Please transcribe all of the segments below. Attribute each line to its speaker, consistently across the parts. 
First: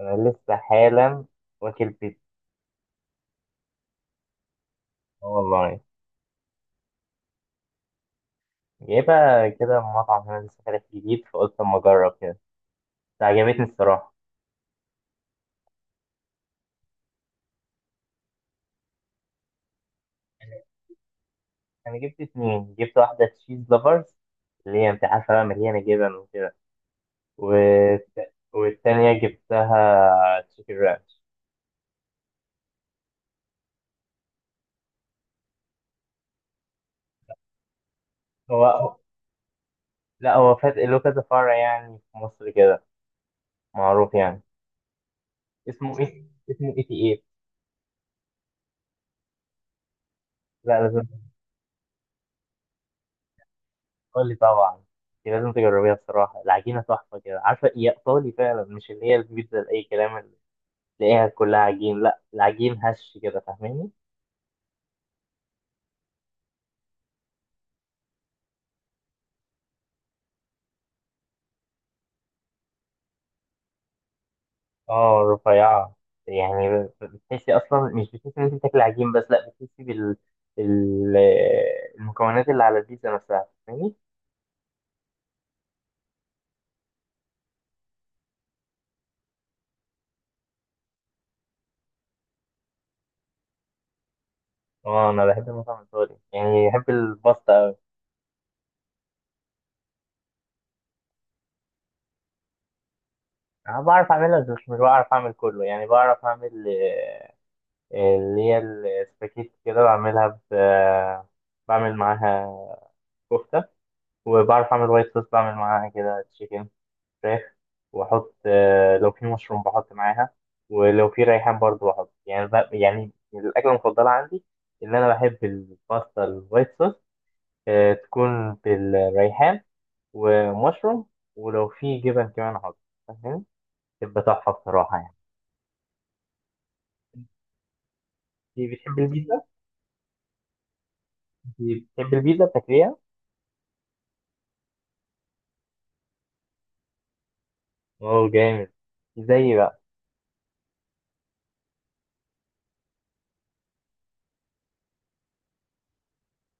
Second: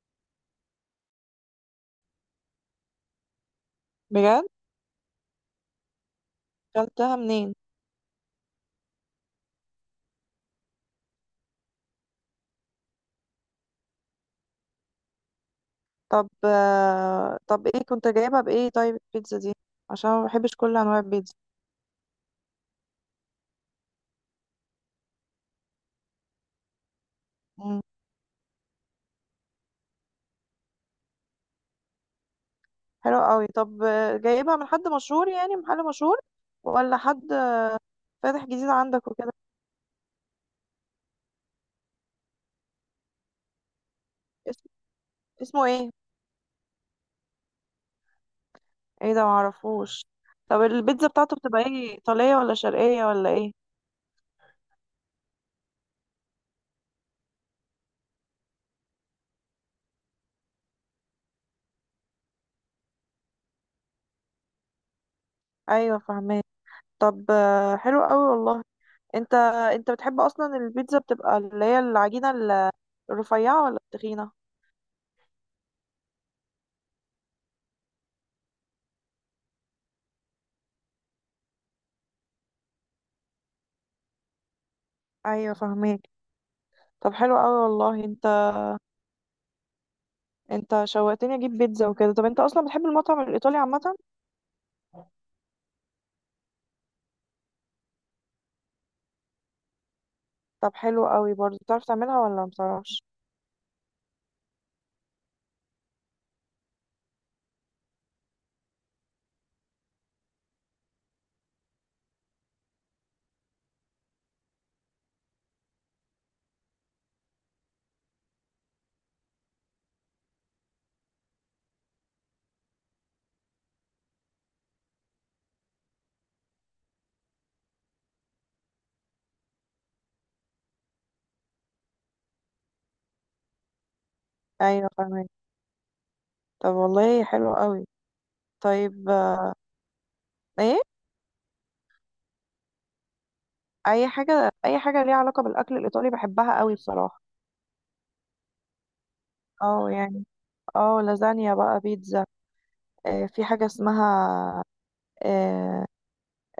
Speaker 1: انا لسه حالا واكل بيتزا.
Speaker 2: بجد؟
Speaker 1: اه والله.
Speaker 2: اكلتها منين؟
Speaker 1: جايبها كده من مطعم هنا لسه فاتح جديد، فقلت اما اجرب كده، بس عجبتني الصراحه.
Speaker 2: طب ايه كنت جايبها بايه؟ طيب البيتزا دي عشان أنا ما بحبش كل انواع البيتزا.
Speaker 1: انا جبت اتنين، جبت واحده تشيز لافرز، اللي هي انت عارفه بقى مليانه جبن وكده، و...
Speaker 2: مم.
Speaker 1: والتانيه جبتها تشيكن رانش.
Speaker 2: حلو قوي. طب جايبها من حد مشهور؟ يعني محل مشهور ولا حد فاتح جديد
Speaker 1: هو
Speaker 2: عندك وكده؟
Speaker 1: لا، هو فات له كذا فرع يعني في مصر كده، معروف يعني.
Speaker 2: اسم... اسمه ايه؟
Speaker 1: اسمه ايه؟ اسمه اي تي ايه.
Speaker 2: ايه ده؟ معرفوش. طب
Speaker 1: لا لازم،
Speaker 2: البيتزا بتاعته بتبقى ايه، ايطاليه ولا شرقيه ولا ايه؟
Speaker 1: قول لي طبعا، دي لازم تجربيها بصراحة. العجينة تحفة كده، عارفة؟ هي إيطالي فعلا، مش اللي هي البيتزا لأي كلام اللي تلاقيها كلها عجين، لا العجين هش كده، فاهماني؟
Speaker 2: ايوه فاهمه. طب حلو قوي والله. انت انت بتحب اصلا البيتزا، بتبقى اللي هي العجينه الرفيعه ولا التخينه؟
Speaker 1: اه رفيعة، يعني بتحسي أصلا مش بتحسي إن أنت بتاكلي عجين بس، لا بتحسي بال ال- المكونات اللي على البيتزا نفسها، فاهماني؟
Speaker 2: ايوه فاهمه. طب حلو قوي والله. انت شوقتني اجيب بيتزا وكده. طب انت اصلا بتحب المطعم الايطالي عامه؟
Speaker 1: اه أنا بحب المطعم الإيطالي، يعني بحب الباستا أوي.
Speaker 2: طب حلو قوي برضه، بتعرف تعملها ولا ما بتعرفش؟
Speaker 1: أنا بعرف أعملها بس مش بعرف أعمل كله، يعني بعرف أعمل اللي هي السباكيت كده، بعمل معاها كفتة، وبعرف أعمل وايت صوص، بعمل معاها كده تشيكن فراخ، وأحط لو في مشروم بحط معاها، ولو في ريحان برضو بحط. يعني يعني الأكلة المفضلة عندي إن أنا بحب الباستا الوايت صوص، تكون بالريحان ومشروم، ولو في جبن كمان أحط، فاهم؟ تبقى تحفة
Speaker 2: ايوه
Speaker 1: بصراحة يعني.
Speaker 2: فاهمك. طب والله حلو قوي.
Speaker 1: دي بتحب
Speaker 2: طيب.
Speaker 1: البيتزا؟
Speaker 2: ايه؟
Speaker 1: دي بتحب البيتزا بتاكليها؟
Speaker 2: اي حاجه، اي حاجه ليها علاقه بالاكل الايطالي بحبها قوي بصراحه.
Speaker 1: أوه جامد. زي بقى.
Speaker 2: اه يعني. اه، لازانيا بقى، بيتزا. آه، في حاجه اسمها، آه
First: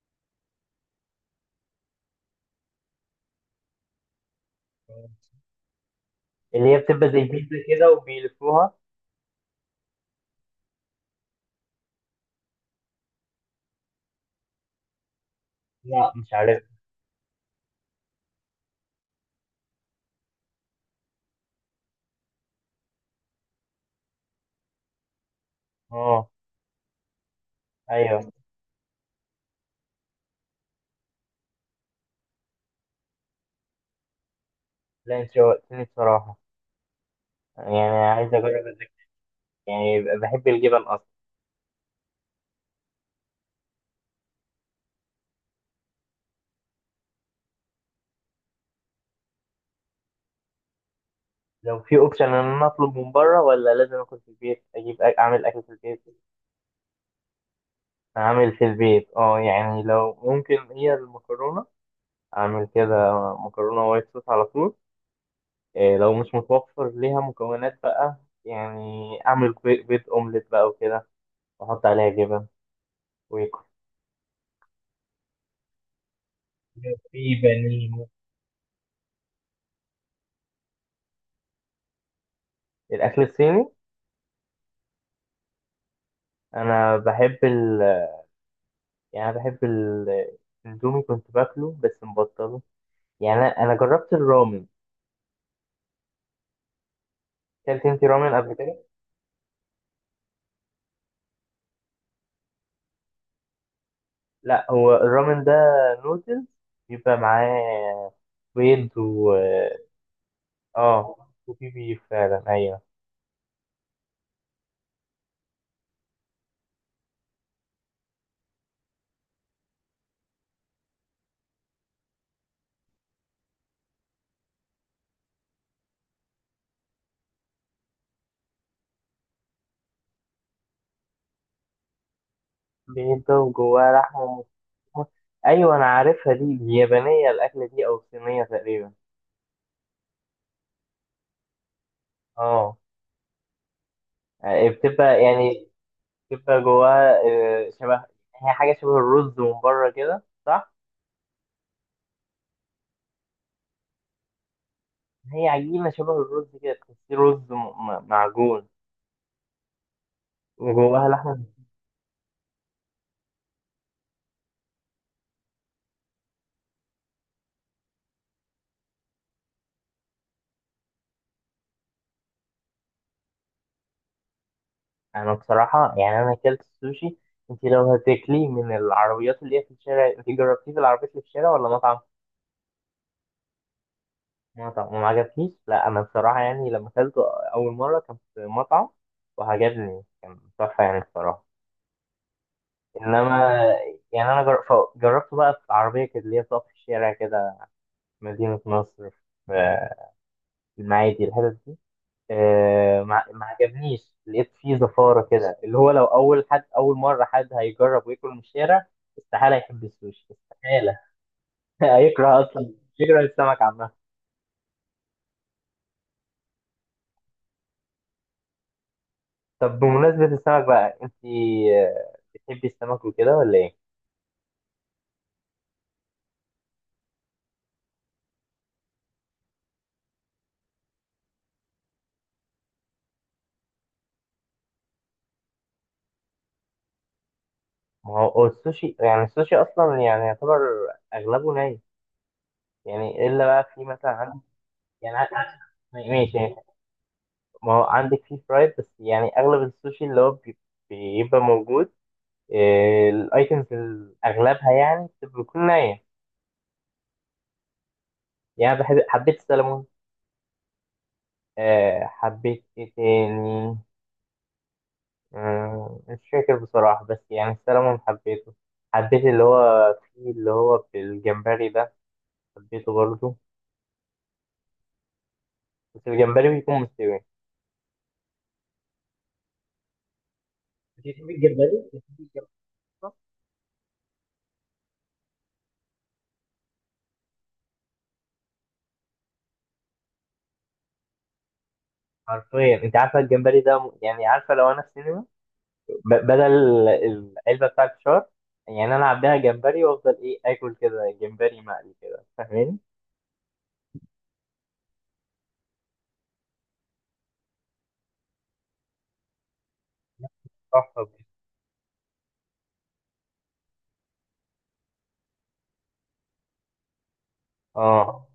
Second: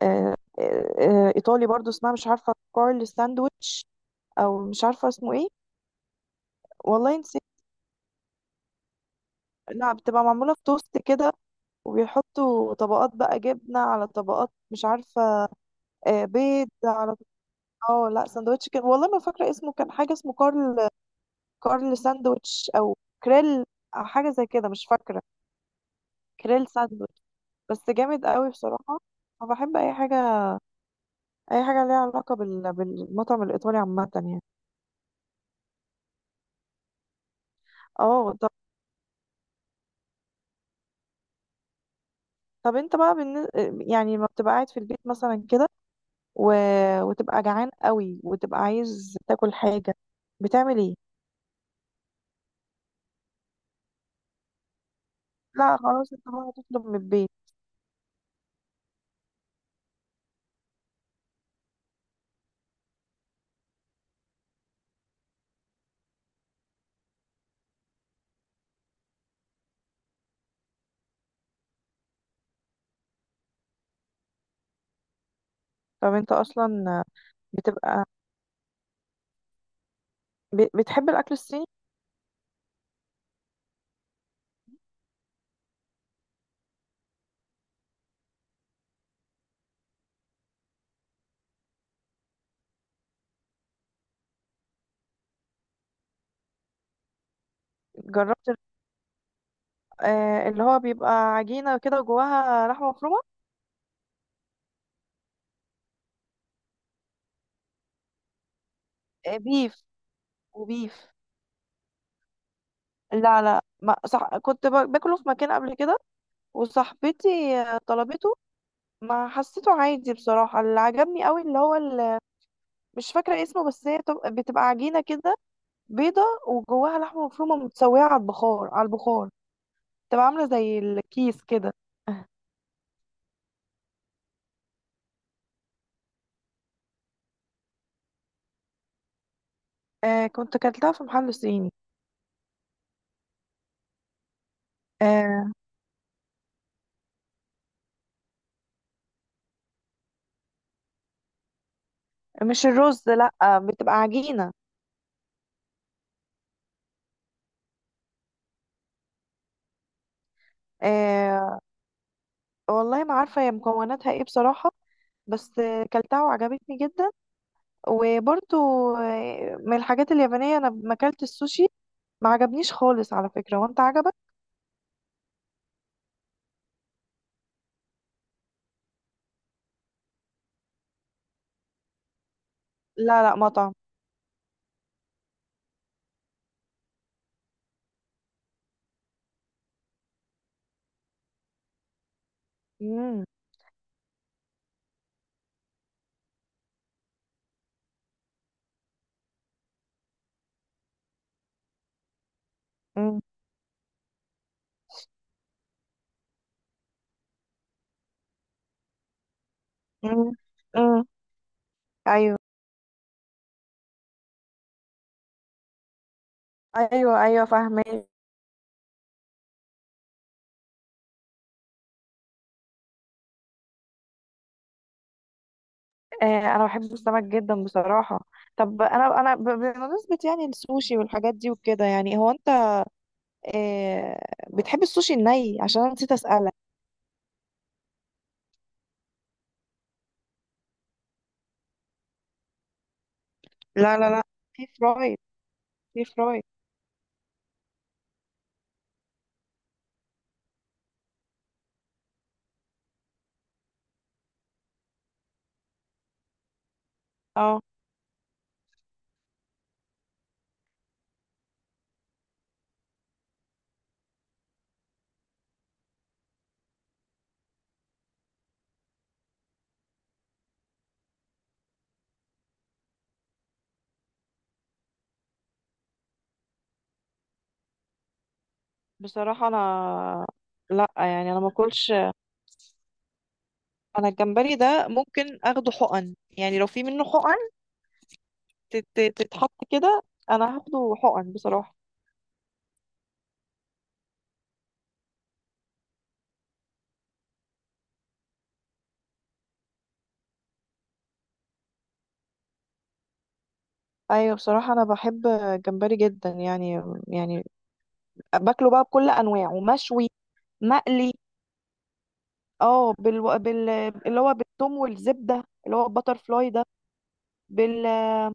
Speaker 2: آه آه ايطالي برضه، اسمها مش عارفه، كارل ساندويتش، او مش عارفه
Speaker 1: آه.
Speaker 2: اسمه ايه.
Speaker 1: اللي هي بتبقى
Speaker 2: والله
Speaker 1: زي
Speaker 2: نسيت.
Speaker 1: البيتزا كده وبيلفوها.
Speaker 2: لا، بتبقى معموله في توست كده، وبيحطوا طبقات بقى، جبنة على طبقات، مش عارفة.
Speaker 1: مم.
Speaker 2: آه،
Speaker 1: مش عارف.
Speaker 2: بيض على. اه لا، سندوتش كان، والله ما فاكرة اسمه، كان حاجة اسمه كارل. كارل ساندوتش او كريل، أو حاجة زي كده، مش فاكرة.
Speaker 1: اه
Speaker 2: كريل ساندوتش. بس
Speaker 1: ايوه.
Speaker 2: جامد قوي بصراحة. أنا بحب أي حاجة، أي حاجة ليها علاقة بالمطعم الإيطالي عامة يعني.
Speaker 1: لا انت شوقتني بصراحه، يعني عايز
Speaker 2: اه طب.
Speaker 1: اجرب يعني بحب الجبن اصلا.
Speaker 2: طب انت بقى بالن... يعني لما بتبقى قاعد في البيت مثلا كده، و... وتبقى جعان قوي وتبقى عايز تاكل حاجة، بتعمل ايه؟
Speaker 1: لو في اوبشن ان انا اطلب من بره، ولا لازم اكل في البيت، اعمل اكل في
Speaker 2: لا
Speaker 1: البيت.
Speaker 2: خلاص، انت بقى تطلب من البيت.
Speaker 1: اعمل في البيت اه، يعني لو ممكن هي المكرونه، اعمل كده مكرونه وايت صوص على طول. إيه لو مش متوفر ليها مكونات بقى، يعني اعمل بيض اومليت بقى وكده، واحط عليها جبن، ويكون
Speaker 2: طب انت اصلا
Speaker 1: في
Speaker 2: بتبقى
Speaker 1: بانيه.
Speaker 2: بتحب الاكل الصيني؟
Speaker 1: الأكل الصيني، أنا بحب ال، يعني أنا بحب الأندومي، كنت باكله بس مبطله. يعني أنا جربت الرامن. أكلت أنت رامن
Speaker 2: جربت
Speaker 1: قبل
Speaker 2: ال-.
Speaker 1: كده؟
Speaker 2: اللي هو بيبقى عجينه كده وجواها لحمه مفرومه.
Speaker 1: لا هو الرامن ده نودلز، بيبقى معاه بيض و
Speaker 2: بيف. وبيف.
Speaker 1: آه، وفي بيف فعلا أيوه.
Speaker 2: لا لا، ما صح، كنت باكله في مكان قبل كده، وصاحبتي طلبته، ما حسيته عادي بصراحه. اللي عجبني قوي اللي هو ال-. مش فاكره اسمه، بس هي بتبقى عجينه كده، بيضه، وجواها لحمه مفرومه، متسويه على البخار، على البخار، تبقى عامله زي الكيس كده.
Speaker 1: بيض ده وجواه لحمة مفرومة، أيوه أنا عارفها دي، اليابانية الأكلة دي، أو الصينية تقريبا.
Speaker 2: آه، كنت اكلتها في محل صيني.
Speaker 1: آه يعني بتبقى،
Speaker 2: آه،
Speaker 1: يعني بتبقى جواها شبه، هي حاجة شبه الرز من بره كده، صح؟
Speaker 2: مش الرز لا، بتبقى عجينة.
Speaker 1: هي عجينة شبه الرز كده، تحسيه رز معجون، وجواها لحمة.
Speaker 2: آه، والله ما عارفة هي مكوناتها ايه بصراحة، بس كلتها وعجبتني جدا. وبرضو من الحاجات اليابانية، انا ما كلت السوشي، ما عجبنيش خالص على فكرة. وانت عجبك؟
Speaker 1: أنا بصراحة يعني أنا أكلت السوشي، أنت لو هتاكليه من العربيات اللي هي في الشارع، أنت جربتيه في العربيات اللي في الشارع ولا مطعم؟
Speaker 2: لا لا، مطعم.
Speaker 1: مطعم وما عجبكيش؟ لا أنا بصراحة يعني لما أكلته أول مرة كان في مطعم، وعجبني، كان تحفة يعني بصراحة.
Speaker 2: مم.
Speaker 1: إنما يعني جربته بقى في عربية كده اللي هي بتقف في الشارع كده، في مدينة نصر، في المعادي الحتت دي،
Speaker 2: مم.
Speaker 1: ما عجبنيش، لقيت فيه زفارة كده، اللي هو لو أول حد، أول مرة حد هيجرب وياكل من الشارع، استحالة يحب السوشي،
Speaker 2: مم.
Speaker 1: استحالة.
Speaker 2: مم. ايوه.
Speaker 1: هيكره أصلا، يكره السمك عامة.
Speaker 2: ايوه ايوه فاهمه.
Speaker 1: طب بمناسبة السمك بقى، أنت بتحبي السمك وكده ولا إيه؟
Speaker 2: آه، انا بحب السمك جدا بصراحه. طب انا بمناسبه يعني السوشي والحاجات دي وكده، يعني هو انت، آه بتحب السوشي الني؟ عشان انا نسيت اسالك.
Speaker 1: ما هو هو السوشي، يعني السوشي أصلا يعني يعتبر أغلبه ني، يعني إلا بقى في
Speaker 2: لا
Speaker 1: مثلا
Speaker 2: لا لا،
Speaker 1: عندك،
Speaker 2: في
Speaker 1: يعني
Speaker 2: فرايد، في
Speaker 1: ماشي
Speaker 2: فرايد.
Speaker 1: يعني، ما هو عندك فيه فرايد، بس يعني أغلب السوشي اللي هو بيبقى موجود، الايتمز اغلبها يعني بتكون نية.
Speaker 2: اه
Speaker 1: يعني بحب، حبيت السلمون، حبيت ايه تاني، مش فاكر بصراحة، بس يعني السلمون حبيته، حبيت اللي هو فيه، اللي هو في الجمبري ده، حبيته برضه، بس الجمبري بيكون مستوي.
Speaker 2: بصراحة انا، لا
Speaker 1: بتحب
Speaker 2: يعني انا ما
Speaker 1: الجمبري،
Speaker 2: اكلش.
Speaker 1: بتحب الجمبري أصلاً؟
Speaker 2: انا الجمبري ده ممكن اخده حقن، يعني لو في منه حقن تتحط كده، انا هاخده حقن بصراحة.
Speaker 1: حرفيا انت عارفة الجمبري ده يعني عارفة لو انا في سينما، بدل العلبة بتاعت الفشار، يعني انا عبيها جمبري وافضل ايه اكل كده جمبري مقلي كده، فاهماني؟
Speaker 2: ايوه بصراحة انا بحب الجمبري جدا يعني، يعني باكله بقى بكل انواعه، مشوي،
Speaker 1: صح
Speaker 2: مقلي. اه بال... بال اللي هو بالثوم والزبدة، اللي هو البتر فلاي ده. بال.
Speaker 1: اه.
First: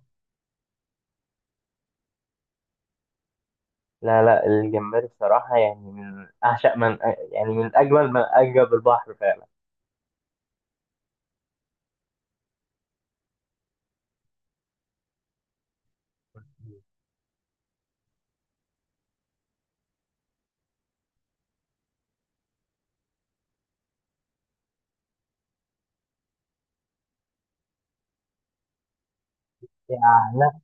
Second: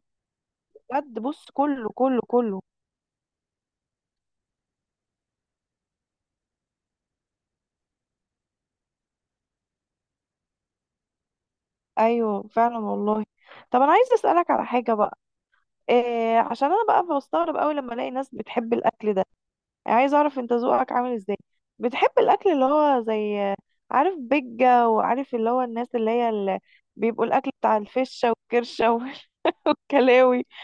Speaker 2: بجد بص، كله كله كله.
Speaker 1: لا لا، الجمبري بصراحة يعني من أعشق، من يعني من أجمل، من أعجب البحر فعلا
Speaker 2: ايوه فعلا والله. طب انا عايز اسالك على حاجة بقى. إيه، عشان انا بقى بستغرب قوي لما الاقي ناس بتحب الاكل ده. يعني عايز اعرف انت ذوقك عامل ازاي، بتحب الاكل اللي هو زي، عارف بيجة، وعارف اللي هو الناس اللي هي اللي بيبقوا الاكل بتاع الفشة والكرشة
Speaker 1: يعني.
Speaker 2: والكلاوي؟
Speaker 1: لا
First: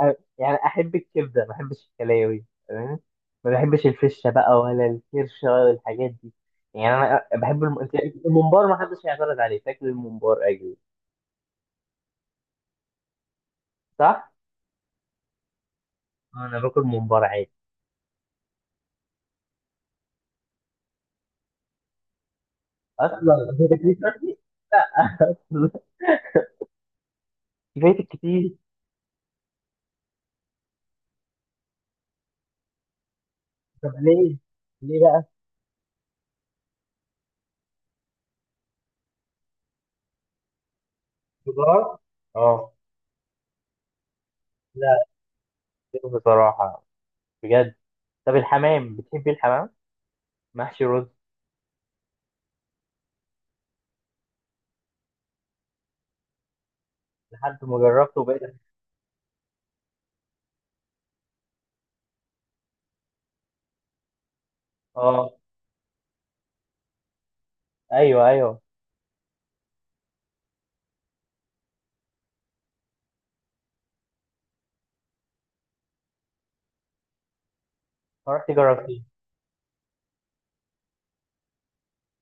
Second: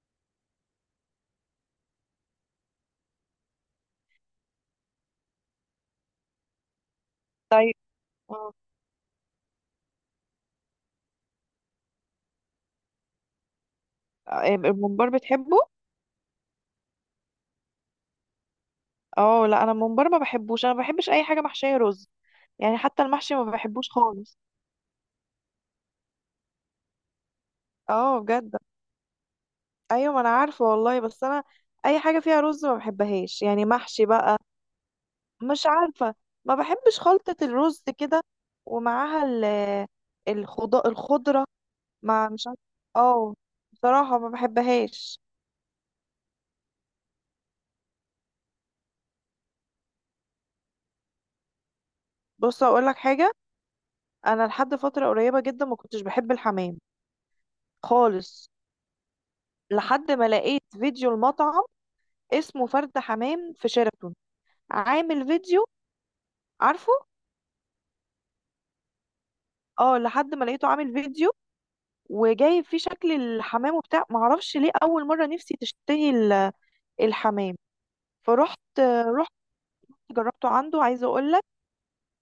Speaker 1: لا، يعني أحب الكبدة، ما أحبش الكلاوي تمام، ما بحبش الفشة بقى ولا الكرشة ولا الحاجات دي، يعني أنا بحب
Speaker 2: طيب.
Speaker 1: الممبار، ما حدش هيعترض عليه تاكل الممبار أجي، صح؟
Speaker 2: إيه، الممبار، بتحبه؟
Speaker 1: أنا باكل ممبار عادي
Speaker 2: اه لا، انا الممبار ما بحبوش. انا ما بحبش اي حاجة محشية رز، يعني حتى
Speaker 1: أصلا.
Speaker 2: المحشي ما
Speaker 1: أنت
Speaker 2: بحبوش
Speaker 1: بتاكليه شرقي؟
Speaker 2: خالص.
Speaker 1: لا. أصلا فايتك
Speaker 2: اه بجد.
Speaker 1: كتير.
Speaker 2: ايوه، ما انا عارفة والله، بس انا اي حاجة فيها رز ما بحبهاش، يعني
Speaker 1: طب
Speaker 2: محشي
Speaker 1: ليه؟
Speaker 2: بقى.
Speaker 1: ليه بقى؟
Speaker 2: مش عارفة. ما بحبش خلطة الرز كده، ومعاها الخضرة.
Speaker 1: خضار؟
Speaker 2: مع، مش عارفة.
Speaker 1: اه.
Speaker 2: اه. بصراحة ما
Speaker 1: لا
Speaker 2: بحبهاش.
Speaker 1: بصراحة، بجد. طب الحمام، بتحبي الحمام محشي رز؟
Speaker 2: بص اقول لك حاجة، انا لحد فترة قريبة جدا ما كنتش بحب الحمام
Speaker 1: لحد ما جربته وبقيت،
Speaker 2: خالص، لحد ما لقيت فيديو المطعم، اسمه فرد حمام، في شيراتون، عامل
Speaker 1: اه
Speaker 2: فيديو، عارفه.
Speaker 1: ايوه ايوه.
Speaker 2: اه، لحد ما لقيته عامل فيديو، وجايب فيه شكل الحمام وبتاع، معرفش ليه اول مرة نفسي تشتهي الحمام.
Speaker 1: رحت
Speaker 2: فرحت
Speaker 1: جربتيه؟
Speaker 2: رحت جربته عنده. عايزه اقول لك،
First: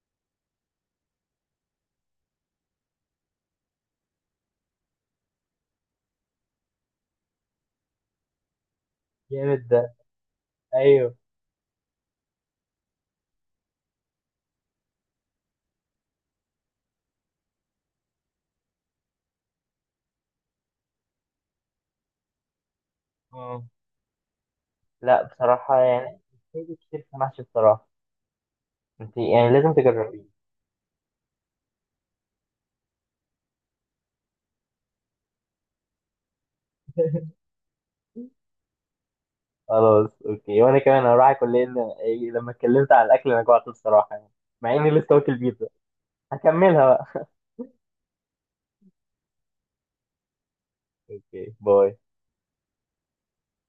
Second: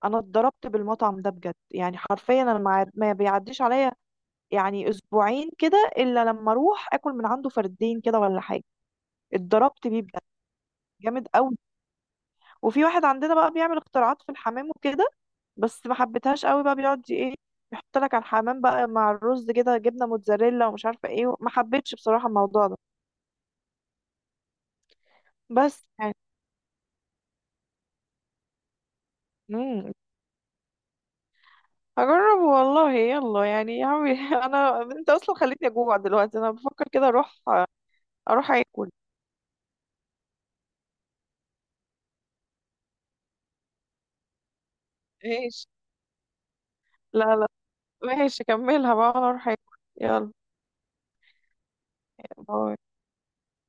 Speaker 2: انا اتضربت بالمطعم ده بجد، يعني حرفيا انا ما بيعديش عليا، يعني اسبوعين كده الا لما اروح اكل من عنده فردين كده ولا حاجه.
Speaker 1: جامد ده،
Speaker 2: اتضربت بيه بجد.
Speaker 1: ايوه.
Speaker 2: جامد قوي. وفي واحد عندنا بقى بيعمل اختراعات في الحمام وكده، بس ما حبيتهاش قوي بقى. بيقعد ايه، يحط لك على الحمام بقى مع الرز كده جبنه موتزاريلا ومش عارفه ايه. ما حبيتش بصراحه الموضوع ده.
Speaker 1: اه. لا بصراحه
Speaker 2: بس يعني.
Speaker 1: يعني بتحبي كتير في المحشي بصراحه، انت يعني لازم
Speaker 2: امم
Speaker 1: تجربيه.
Speaker 2: هجرب والله يلا، يعني يا عمي. انا، انت اصلا خليتني اجوع دلوقتي، انا بفكر كده اروح اكل.
Speaker 1: خلاص اوكي، وانا كمان هروح اكل، لان لما اتكلمت على الاكل انا جوعت بصراحه يعني، مع اني لسه واكل بيتزا.
Speaker 2: ماشي.
Speaker 1: هكملها بقى.
Speaker 2: لا لا، ماشي، كملها بقى، انا اروح اكل. يلا.
Speaker 1: اوكي باي.
Speaker 2: باي.